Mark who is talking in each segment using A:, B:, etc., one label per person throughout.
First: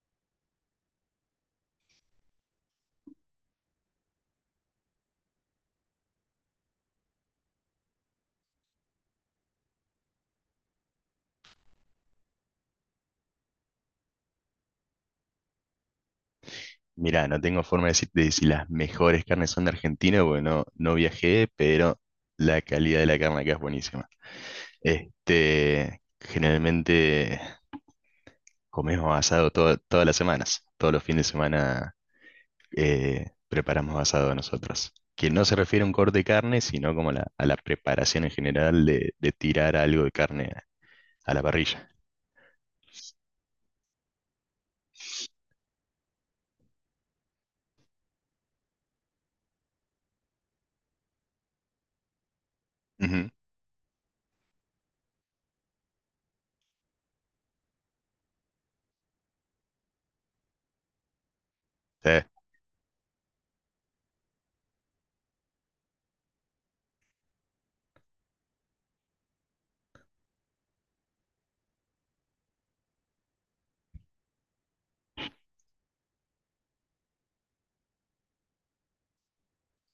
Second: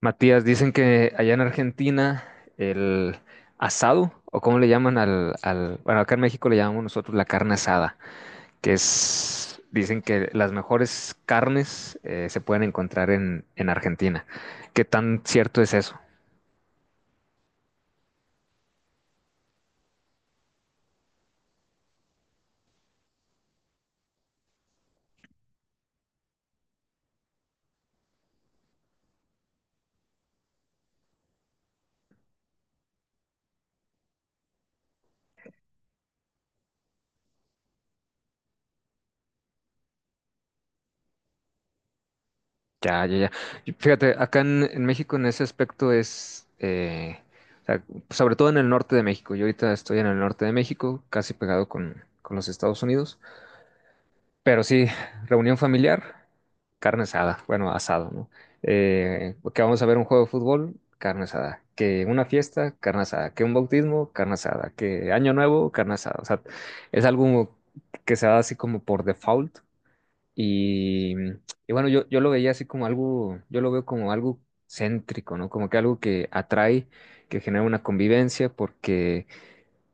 A: Matías, dicen que allá en Argentina el asado, o cómo le llaman bueno, acá en México le llamamos nosotros la carne asada, dicen que las mejores carnes se pueden encontrar en Argentina. ¿Qué tan cierto es eso?
B: Mirá, no tengo forma de decirte si las mejores carnes son de Argentina, porque no viajé, pero la calidad de la carne acá es buenísima. Generalmente comemos asado todas las semanas, todos los fines de semana, preparamos asado nosotros. Que no se refiere a un corte de carne, sino como a la preparación en general de tirar algo de carne a la parrilla.
A: Ya, ya, ya. Y fíjate, acá en México en ese aspecto es, o sea, sobre todo en el norte de México. Yo ahorita estoy en el norte de México, casi pegado con los Estados Unidos.
B: Ujú.
A: Pero sí, reunión familiar, carne asada, bueno, asado, ¿no? Que vamos a ver un juego de fútbol, carne asada. Que
B: Sí,
A: una fiesta, carne asada. Que un bautismo, carne asada. Que año nuevo, carne asada. O sea, es algo que se da así como por default. Y, y bueno, yo lo veía así como algo, yo lo veo como algo céntrico, ¿no? Como que algo que atrae, que genera una convivencia, porque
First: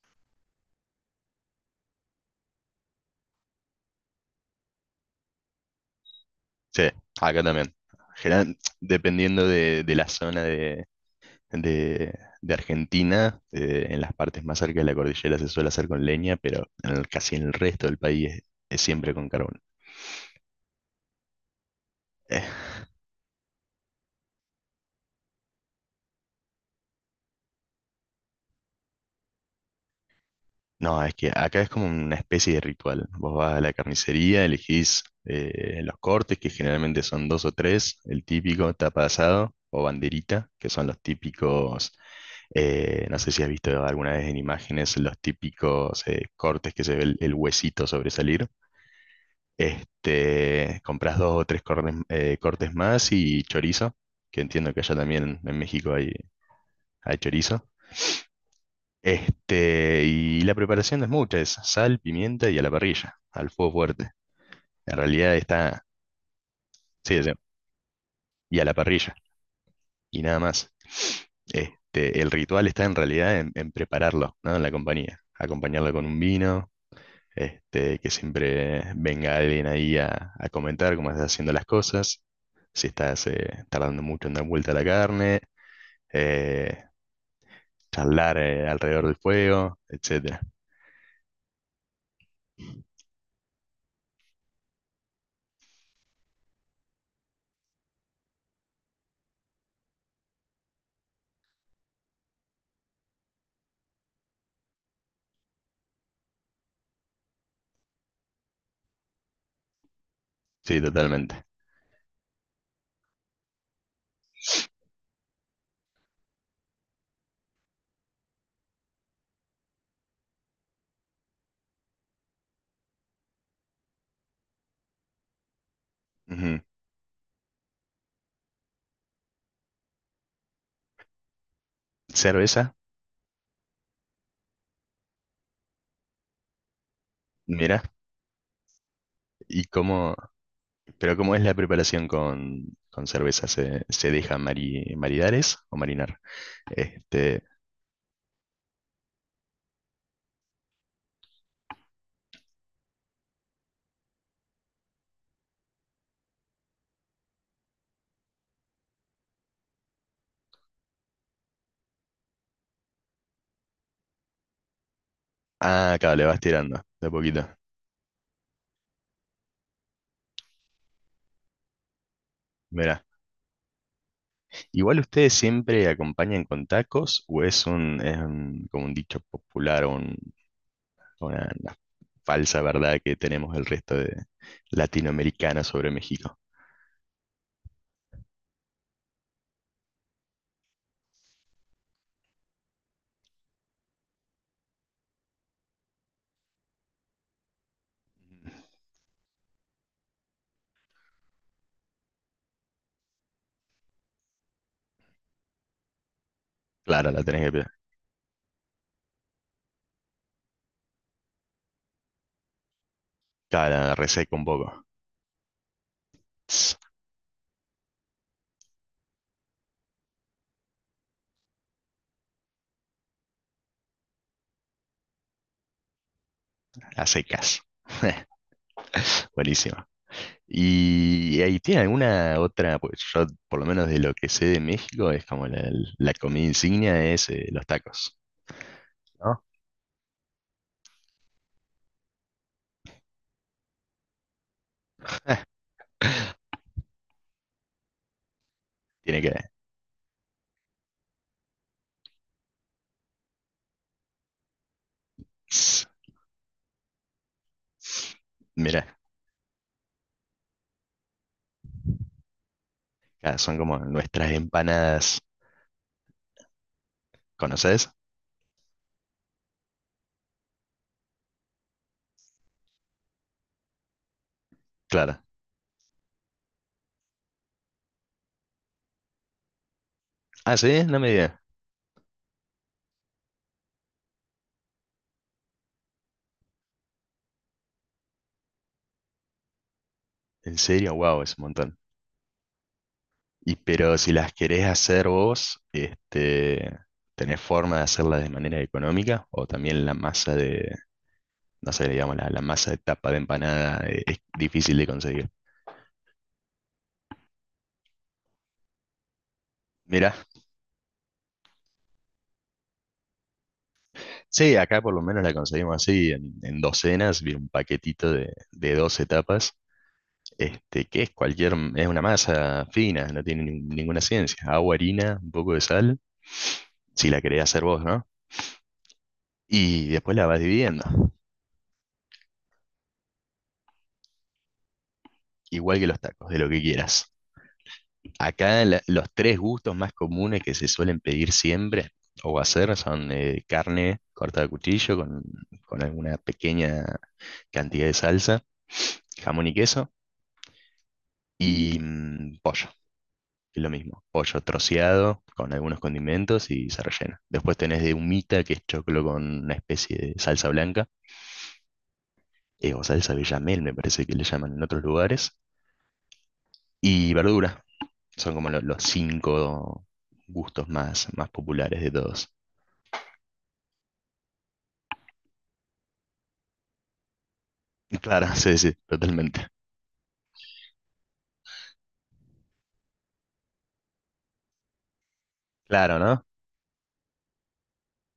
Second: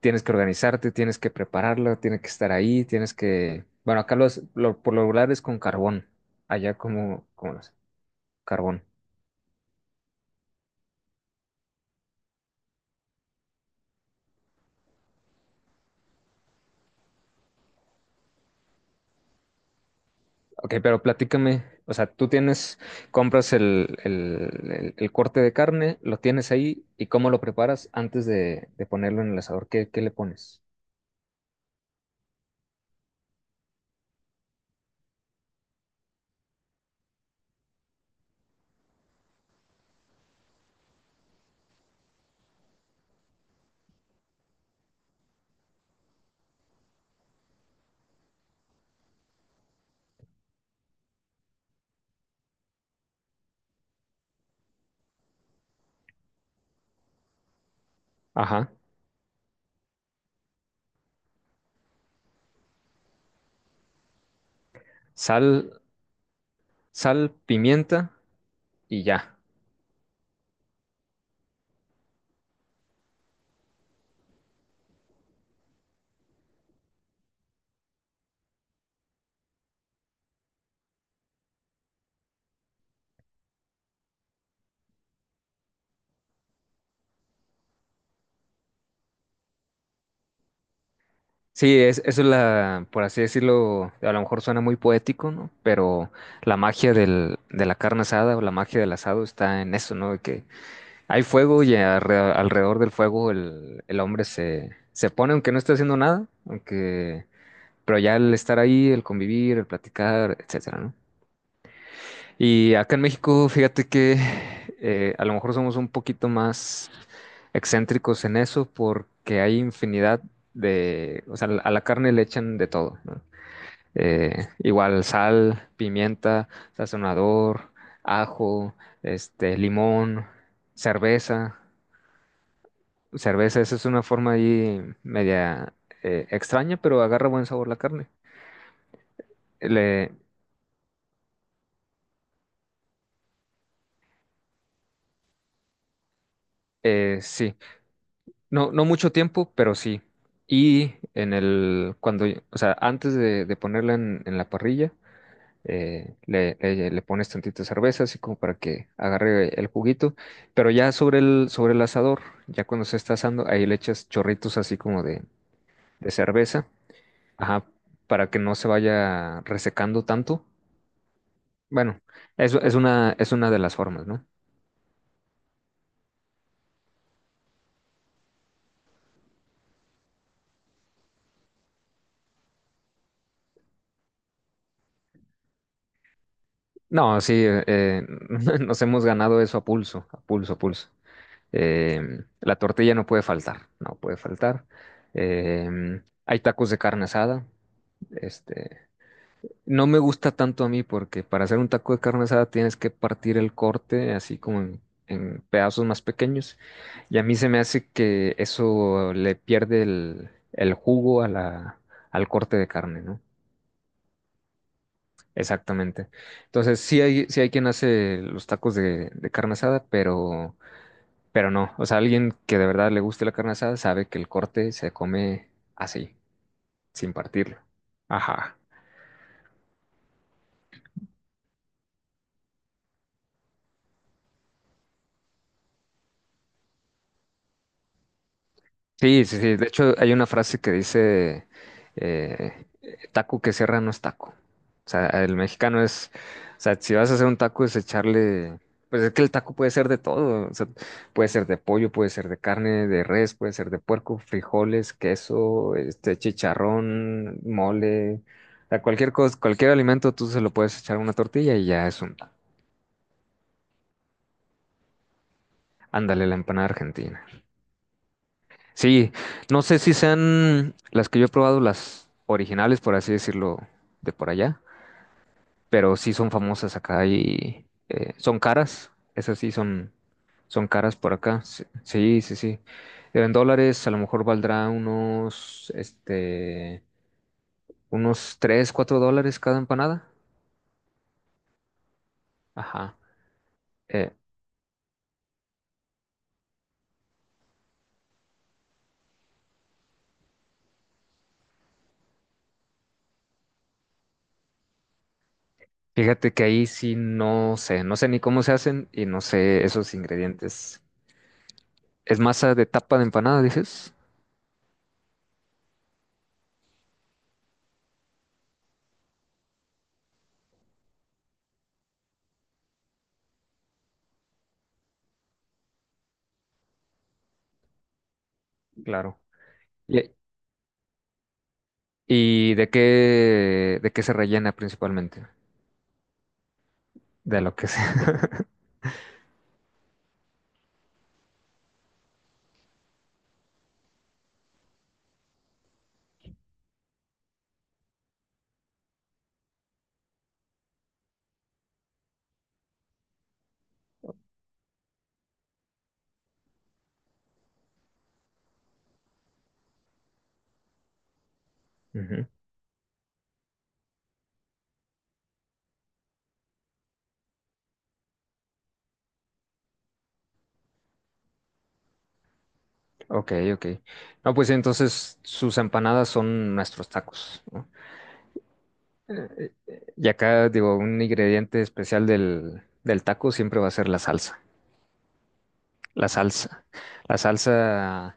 A: tienes que organizarte, tienes que prepararlo, tienes que estar ahí, tienes que... Bueno, acá por lo regular es con carbón, allá
B: sí, acá
A: como los...
B: también.
A: carbón.
B: Dependiendo de la zona de de Argentina, en las partes más cerca de la cordillera se suele hacer con leña, pero casi en el resto del país es siempre con carbón.
A: Ok, pero platícame, o sea, tú
B: Eh,
A: tienes, compras el corte de carne, lo tienes ahí y cómo lo preparas antes de ponerlo en el asador, ¿qué, qué le pones?
B: no, es que acá es como una especie de ritual. Vos vas a la carnicería, elegís los cortes, que generalmente son dos o tres, el típico tapa de asado o banderita, que son los típicos, no sé si has visto alguna vez en imágenes, los típicos cortes que se ve el huesito sobresalir. Compras dos o tres cortes, cortes más y chorizo, que entiendo que allá también en México hay, hay chorizo.
A: Ajá,
B: Y la preparación no es mucha, es sal, pimienta y a la parrilla, al fuego fuerte. En realidad
A: sal,
B: está, sí,
A: sal,
B: sí,
A: pimienta
B: y a la
A: y
B: parrilla,
A: ya.
B: y nada más. El ritual está en realidad en prepararlo, ¿no? En la compañía. Acompañarlo con un vino, que siempre venga alguien ahí a comentar cómo estás haciendo las cosas, si estás tardando mucho en dar vuelta a la carne, eh, charlar alrededor del fuego, etcétera.
A: Sí, eso es la, por así decirlo, a lo mejor suena muy poético, ¿no? Pero la magia del, de la carne asada o la magia del asado está en eso, ¿no? De que hay fuego y alrededor del fuego el hombre se pone, aunque no esté haciendo nada, aunque, pero ya el estar ahí, el convivir, el platicar, etcétera,
B: Sí,
A: ¿no?
B: totalmente.
A: Y acá en México, fíjate que a lo mejor somos un poquito más excéntricos en eso porque hay infinidad de, o sea, a la carne le echan de todo, ¿no? Igual sal, pimienta,
B: Ujú.
A: sazonador, ajo, este, limón, cerveza.
B: Cerveza,
A: Cerveza, esa es una forma ahí media extraña, pero agarra buen sabor la
B: mira,
A: carne.
B: y
A: Le,
B: cómo, pero cómo es la preparación con cerveza, ¿se, se deja maridar es? ¿O marinar? Este,
A: sí. No, no mucho tiempo, pero sí. Y en el, cuando, o sea, antes de ponerla en la parrilla, le pones tantita cerveza, así como para que agarre el juguito. Pero ya sobre el asador, ya cuando se está asando, ahí le echas chorritos así como
B: ah,
A: de
B: acá le vas
A: cerveza,
B: tirando, de a poquito.
A: ajá, para que no se vaya resecando tanto. Bueno,
B: Mira.
A: es una de las formas, ¿no?
B: Igual ustedes siempre acompañan con tacos, ¿o es un, como un dicho popular, una falsa verdad que tenemos el resto de latinoamericanos sobre México?
A: No, sí, nos hemos ganado eso a pulso, a pulso, a pulso. La tortilla no puede faltar, no puede faltar. Hay tacos de carne asada. Este, no me gusta tanto a mí porque para hacer un taco de carne asada tienes que partir el corte así como en pedazos más pequeños.
B: Claro,
A: Y
B: la
A: a mí
B: tenés
A: se
B: que
A: me
B: pegar.
A: hace que eso le pierde el jugo a la, al corte de carne, ¿no?
B: Claro, la reseca un poco.
A: Exactamente.
B: Tss,
A: Entonces, sí hay quien hace los tacos de carne asada, pero no, o sea, alguien que de verdad le guste la carne asada sabe que el corte se come así,
B: a
A: sin partirlo.
B: secas.
A: Ajá.
B: Buenísimo. ¿Y ahí tiene alguna otra? Pues yo, por lo menos de lo que sé de México, es como la comida insignia es los tacos,
A: Sí, sí,
B: ¿no?
A: sí. De hecho, hay una frase que dice, eh, taco que cierra no es taco. O sea, el mexicano es, o sea, si vas a hacer un taco es echarle, pues es
B: Tiene
A: que el
B: que...
A: taco puede ser de todo. O sea, puede ser de pollo, puede ser de carne, de res, puede ser de puerco, frijoles, queso, este, chicharrón, mole. O sea,
B: Mira,
A: cualquier cosa, cualquier alimento tú se lo puedes echar a una tortilla y ya es un taco.
B: son como nuestras empanadas.
A: Ándale, la empanada argentina.
B: ¿Conoces?
A: Sí, no sé si sean las que yo he probado, las originales, por así decirlo, de por allá,
B: Claro.
A: pero sí son famosas acá y son caras, esas sí son,
B: Ah,
A: son
B: sí,
A: caras
B: no me
A: por
B: digas.
A: acá. Sí, sí, sí, sí. En dólares a lo mejor valdrá unos, este, unos 3, 4 dólares cada empanada.
B: En serio, wow, es un montón.
A: Ajá.
B: Y pero si
A: Eh,
B: las querés hacer vos, ¿tenés forma de hacerlas de manera económica? O también la masa de, no sé, digamos, la masa de tapa de empanada, es difícil de conseguir.
A: Fíjate que ahí sí no sé, no sé ni cómo se hacen y no sé esos
B: Mira,
A: ingredientes. ¿Es masa de tapa de empanada, dices?
B: sí, acá por lo menos la conseguimos así, en docenas, vi un paquetito de 12 tapas, que es cualquier, es una masa fina, no tiene ninguna ciencia. Agua, harina, un poco de sal, si la querés hacer vos, ¿no?
A: Claro.
B: Y
A: Y-
B: después la vas dividiendo,
A: ¿Y de qué se rellena principalmente?
B: igual que los tacos, de lo que quieras.
A: De lo que sea.
B: Acá los tres gustos más comunes que se suelen pedir siempre o hacer son carne cortada a cuchillo con alguna pequeña cantidad de salsa, jamón y queso y mm, pollo, que es lo mismo. Pollo troceado con algunos condimentos y se rellena. Después tenés de humita, que es choclo con una especie de salsa blanca,
A: Ujú.
B: o salsa bechamel, me parece que le llaman en otros lugares, y verdura. Son como los cinco gustos más, más populares de todos.
A: Ok, ok. No, pues sí, entonces sus empanadas son nuestros tacos, ¿no?
B: Claro, sí, sí, totalmente.
A: Eh, y acá, digo, un ingrediente especial del, del taco siempre va a ser la salsa.
B: Claro,
A: La
B: ¿no?
A: salsa. La salsa,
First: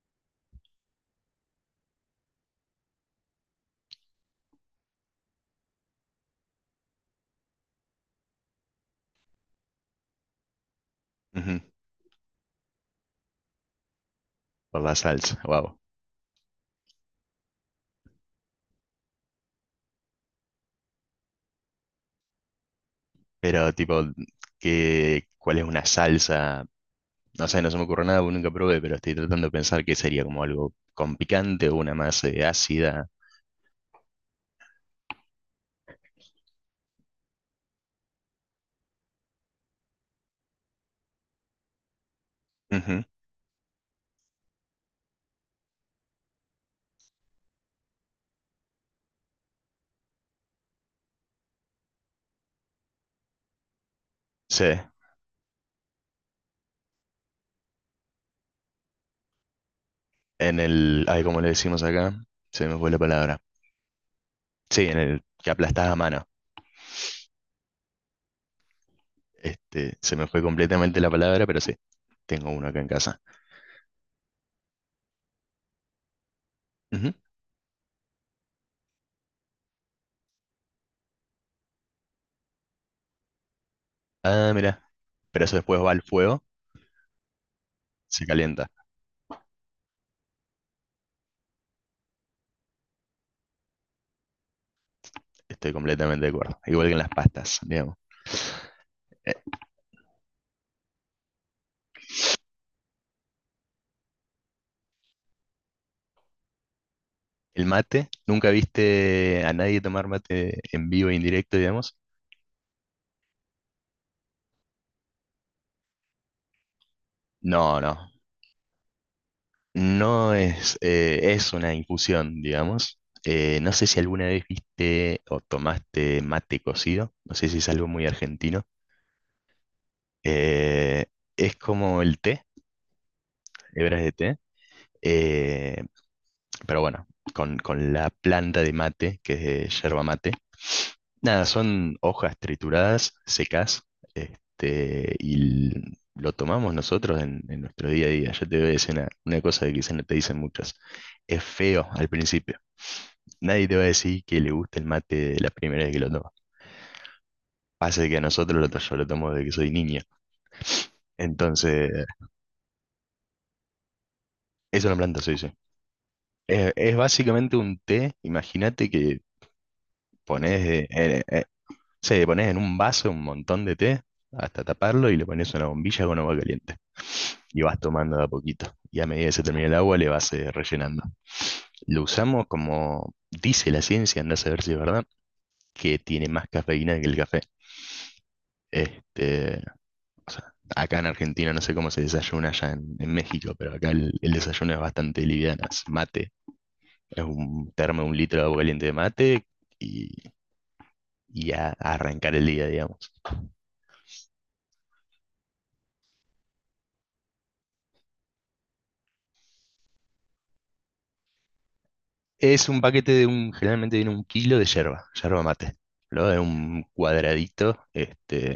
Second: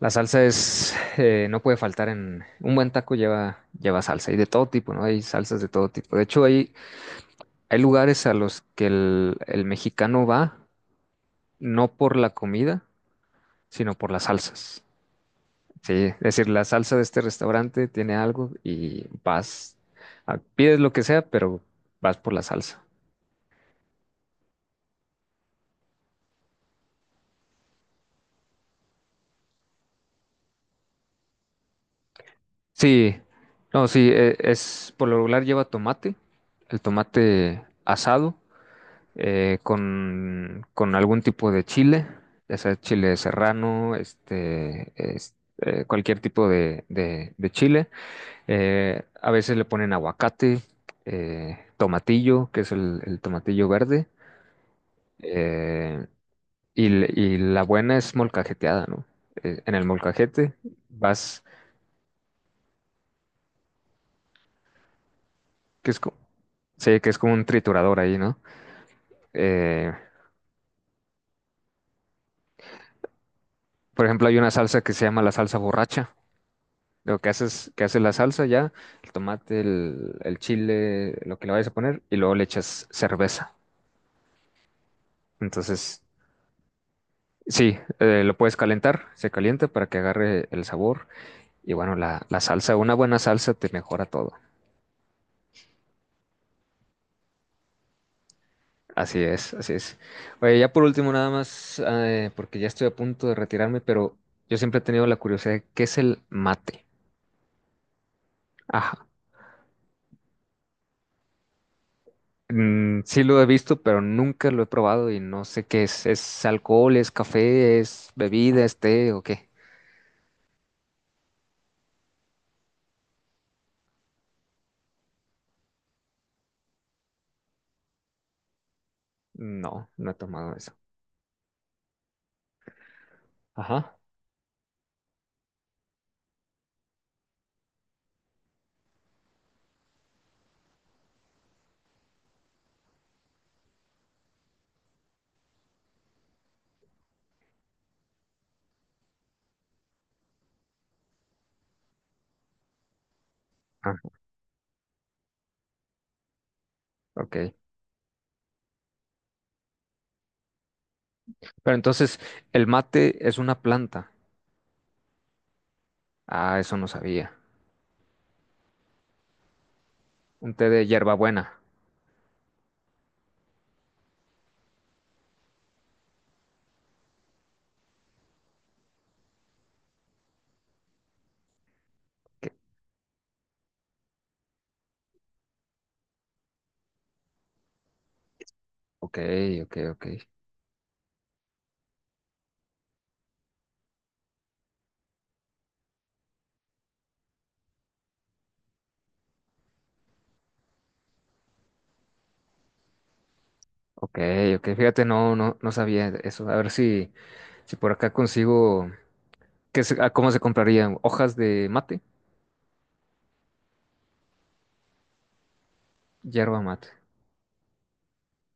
A: la salsa es, no puede faltar en, un buen taco lleva, lleva salsa y de todo tipo, ¿no? Hay salsas de todo tipo. De hecho, hay lugares a los que el mexicano va,
B: Ujú,
A: no por la comida, sino por las
B: por
A: salsas.
B: la salsa, wow.
A: Sí, es decir, la salsa de este restaurante tiene algo y vas, pides lo que sea, pero vas por la salsa.
B: Pero tipo, ¿qué, cuál es una salsa? No sé, no se me ocurre nada, porque nunca probé, pero estoy tratando de pensar que sería como algo con picante o una más ácida.
A: Sí, no, sí, e- es por lo regular lleva tomate, el tomate asado, con algún tipo de chile, ya sea
B: Ujú,
A: chile serrano, este, cualquier tipo de chile. A veces le ponen aguacate, tomatillo, que es el tomatillo verde.
B: sí,
A: Eh, y la buena es molcajeteada, ¿no? En el molcajete
B: en el, ay, como
A: vas,
B: le decimos acá, se me fue la palabra. Sí, en el que aplastás
A: que
B: a
A: es,
B: mano.
A: sí, que es como un triturador ahí, ¿no? Eh,
B: Se me fue completamente la palabra, pero sí, tengo uno acá en casa.
A: por ejemplo, hay una salsa que se llama la salsa borracha.
B: Ujú.
A: Lo que haces, que hace la salsa ya, el tomate, el chile, lo que le vayas a poner, y luego le echas cerveza.
B: Ah, mira. Pero eso después va al
A: Entonces,
B: fuego,
A: sí,
B: se
A: lo puedes
B: calienta.
A: calentar, se calienta para que agarre el sabor. Y bueno, la salsa, una buena salsa te mejora todo.
B: Estoy completamente de acuerdo. Igual que en las pastas, digamos.
A: Así es, así es. Oye, ya por último, nada más, porque ya estoy a punto de retirarme, pero yo siempre he tenido la curiosidad de qué es el mate.
B: El mate, ¿nunca
A: Ajá.
B: viste a nadie tomar mate en vivo e indirecto, digamos?
A: Mm, sí lo he visto, pero nunca lo he probado y no sé qué es. ¿Es alcohol, es
B: No,
A: café,
B: no.
A: es bebida, es té o qué?
B: No es, es una infusión, digamos. No sé si alguna vez viste o tomaste mate cocido. No sé si es algo muy argentino.
A: No, no he tomado eso.
B: Eh, es como el té,
A: Ajá.
B: hebras de té. eh, pero bueno, con la planta de mate, que es de yerba mate. Nada, son hojas trituradas, secas, y l- lo tomamos nosotros en nuestro día a día. Yo te voy a decir una cosa que quizás no te dicen muchas. Es feo al principio. Nadie te va a
A: Ah,
B: decir que le gusta el mate de la primera vez que lo toma.
A: ok.
B: Pasa que a nosotros yo lo tomo desde que soy niño.
A: Pero
B: Entonces,
A: entonces, el mate es una planta.
B: es una planta, sí, sí.
A: Ah, eso no
B: Es
A: sabía.
B: básicamente un té, imagínate que
A: ¿Un té de
B: pones,
A: hierbabuena?
B: sí, le pones en un vaso un montón de té hasta taparlo y le pones una bombilla con agua caliente. Y vas tomando de a poquito. Y a medida que se termine el agua, le vas rellenando. Lo usamos
A: Que-
B: como dice la ciencia, andás a ver si es verdad, que tiene más cafeína que el café.
A: Ok,
B: Este,
A: ok, ok.
B: o sea, acá en Argentina no sé cómo se desayuna allá en México, pero acá el desayuno es bastante liviano. Es mate, es un termo, de un litro de agua caliente de mate y, y a arrancar el día, digamos.
A: Ok, ok, fíjate, no, no, no sabía eso. A ver si, si por acá consigo, ¿cómo se comprarían? ¿Hojas de mate?
B: Es un paquete de un, generalmente viene un kilo de yerba, yerba mate. Lo de
A: Hierba
B: un
A: mate.
B: cuadradito,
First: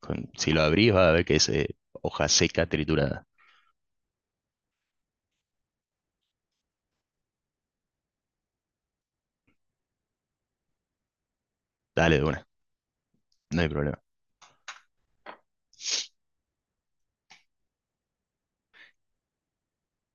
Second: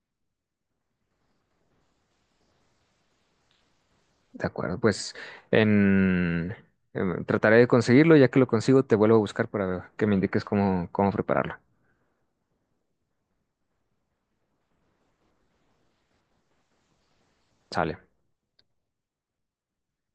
B: con- si lo abrís va a ver que es hoja seca triturada.
A: De acuerdo, pues en, em, trataré de conseguirlo, ya que lo consigo, te vuelvo a buscar para que me indiques cómo, cómo prepararlo.
B: Dale de una, no hay problema.
A: Sale.